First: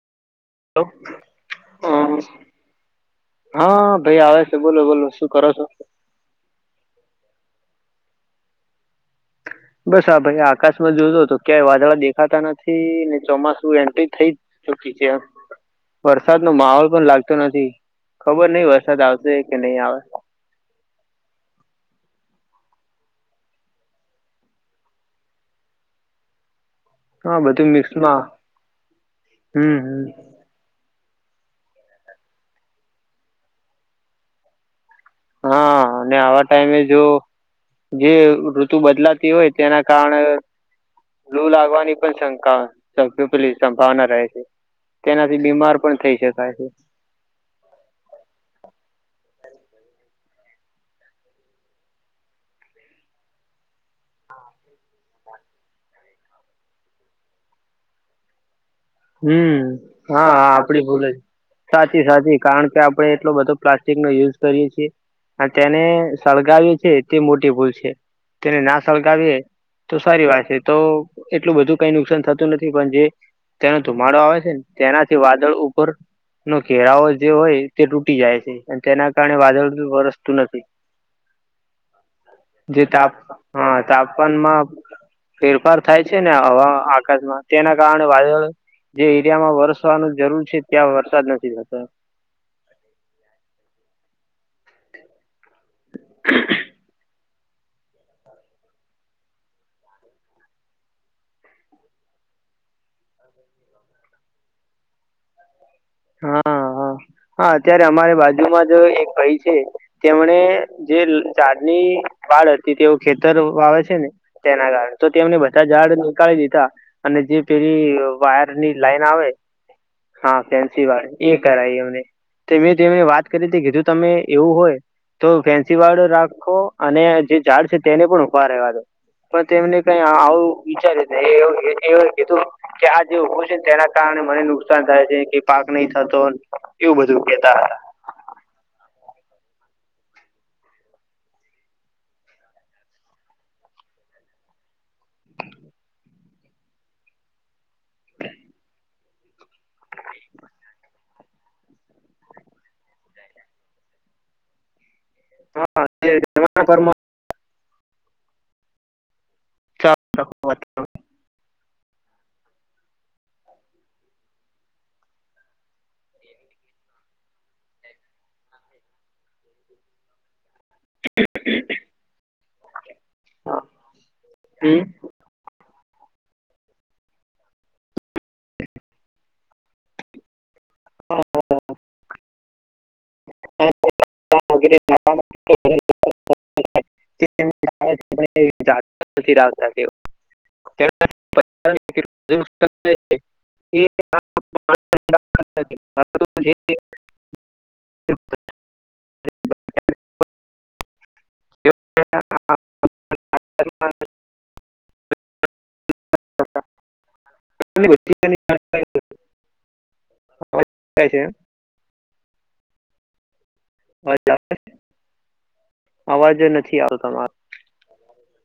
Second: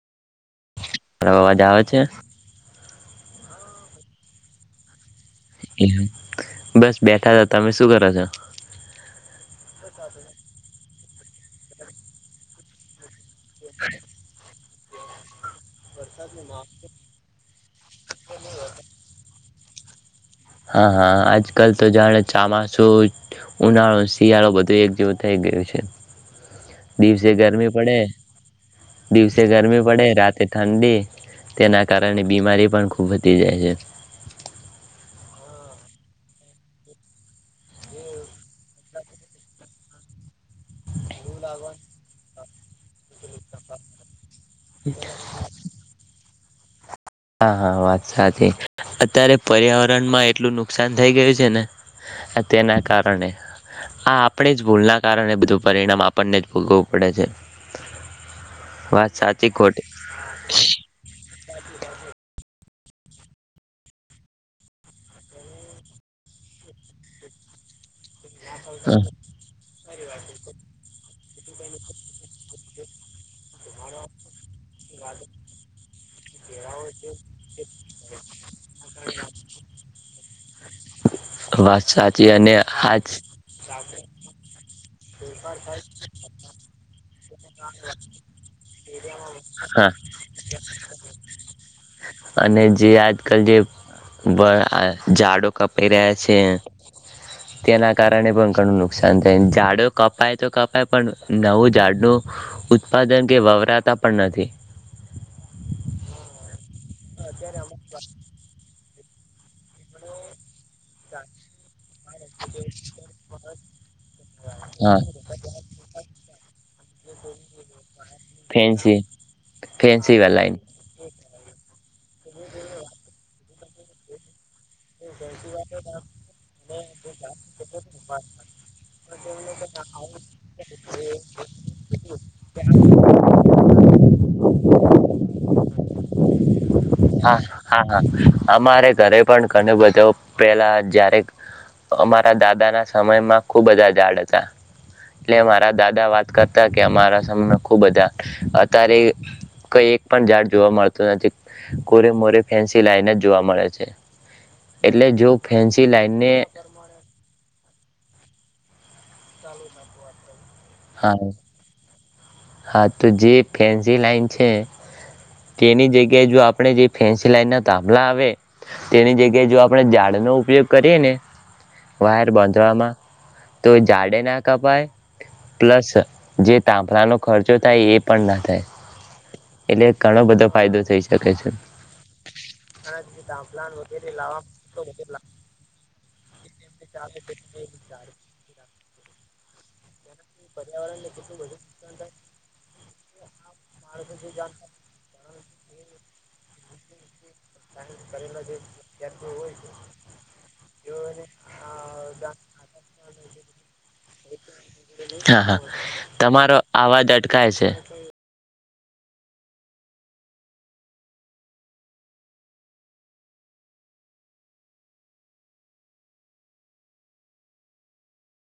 Hello મારો અવાજ આવે છે? હા હા ભાઈ આવે બોલો બોલો શું કરો છો એ બસ બેઠા તા તમે શું કરો છો? બસ આ ભાઈ આકાશમાં જોતો તો ક્યાંય વાદળા દેખાતા નથી ને ચોમાસું એન્ટ્રી થઈ જ [inaudible] વરસાદનો માહોલ પણ લાગતો નથી. ખબર નહીં વરસાદ આવશે કે નહી આવે. હા હા આજકલ તો જાણે ચામાસું, ઉનાળો, શિયાળો બધું એક જેવું થઈ ગયું છે. દિવસે હા બધું ગરમી પડે મિક્સમાં દિવસે હમ ગરમી હમ પડે રાતે ઠંડી તેના કારણે બીમારી પણ ખૂબ વધી જાય છે. હા અને આવા ટાઈમે જો જે ઋતુ બદલાતી હોય તેના કારણે લૂ લાગવાની પણ શંકા [inaudible] પેલી સંભાવના રહે છે. તેનાથી બીમાર પણ થઈ શક કાય છે. હા હા વાત સાચી. અત્યારે પર્યાવરણમાં એટલું નુકસાન થઈ ગયું છે ને આ તેના કારણે આ આપણી જ ભૂલના કારણે બધું પરિણામ આપણને જ ભોગવવું પડે છે. વાત સાચી હમ ખોટી? હા આપણી ભૂલ જ સાચી સાચી કારણ કે આપણે એટલો બધો પ્લાસ્ટિકનો યુઝ કરીએ છીએ. અને તેને સળગાવીએ છે તે મોટી ભૂલ છે. તેને ના સળગાવીએ તો સારી વાત છે તો એટલું બધું કઈ નુકસાન થતું નથી પણ જે તેનો ધુમાડો આવે છે ને તેનાથી વાદળ ઉપરનો ઘેરાવો જે હોય તે તૂટી જાય છે. અને તેના કારણે વાદળ વરસતું નથી વાત સાચી અને જે આજ તાપ હા તાપમાનમાં ફેરફાર થાય છે ને આવા આ [inaudible] તેના કારણે વાદળો જે એરિયામાં હા વરસવાનું જરૂર છે ત્યાં વરસાદ નથી થતો. ભ આ ઝાડો કપાઈ રહ્યા છે તેના કારણે પણ ઘણું નુકસાન થાયને ઝાડો કપાય તો કપાય પણ નવું ઝાડનું ઉત્પાદન કે વવરાતા પણ નથી. હા હા હા અત્યારે અમારે બાજુમાં જ જુ એક ભઈ છે તેમણે જે ઝાડની વાળ હતી તેઓ ખેતર વાવે છે ને તેના કારણે હા તો તેમને બધા ઝાડ નીકાળી દીધા અને જે પેલી વાયરની ફેન્સી લાઈન આવે ફેન્સી હા વેલાઈન ફેન્સી વાડ એ કરાય એમને તે મેં તેમને વાત કરીતી કીધું તમે એવું હોય તો ફેન્સી વાળો રાખો અને જે ઝાડ છે તેને પણ ઉભા રહેેવા દો. તો તેમને કઈ આવું વિચારી તે એવું કીધું કે આ જે ઉભું છે ને તેના કારણે મને નુક નુકસાન થાય છે કે પાક નહી થતો એવું બધું હા કેતા હતા ઘણ બધું પેલા જારે અમારા દાદા ના સમયમાં ખુબ બધા ઝાડ હતા એટલે મારા દાદા વાત કરતા કે અમારા સમ ખુબ બધા અત્યારે કઈ એક પણ ઝાડ જોવા મળત. તો કોરે મોરે ફેન્સી લાઈન જ જોવા મળે છે. એટલે જો હતા હા ફેન્સી લાઈન એ ને. જમાના પરમાં ચાલ. હા હા તો જે ફેન્સી લાઈન છે તેની જગ્યાએ જો આપણે જે ફેન્સી લાઈન ના તાભલા આવે તેની જગ્યાએ જો આપણે ઝાડ નો ઉપયોગ કરીને વાયર બાંધવામાં તો જાડે ના હમ. કપાય. પ્લસ જે તાફળનો ખર્ચો થાય એ પણ ના થાય એટલે ઘણો બધો ફાયદો થઈ શકે છે. ત પ્લાન વગેરે લવાલા [unintelligible] આખી રાત [inaudible] પર્યાવરણ એટલે કે ટું બધુ જ હ. મા તો જો જતા [inaudible] કરલો જે્યા હોય છે. જો હા [inaudible] હ [inaudible] હા હા તમારો આવાજ [inaudible] અટહાય છે એમ- અવાજ આવે અવાજ નથી આવ તમારો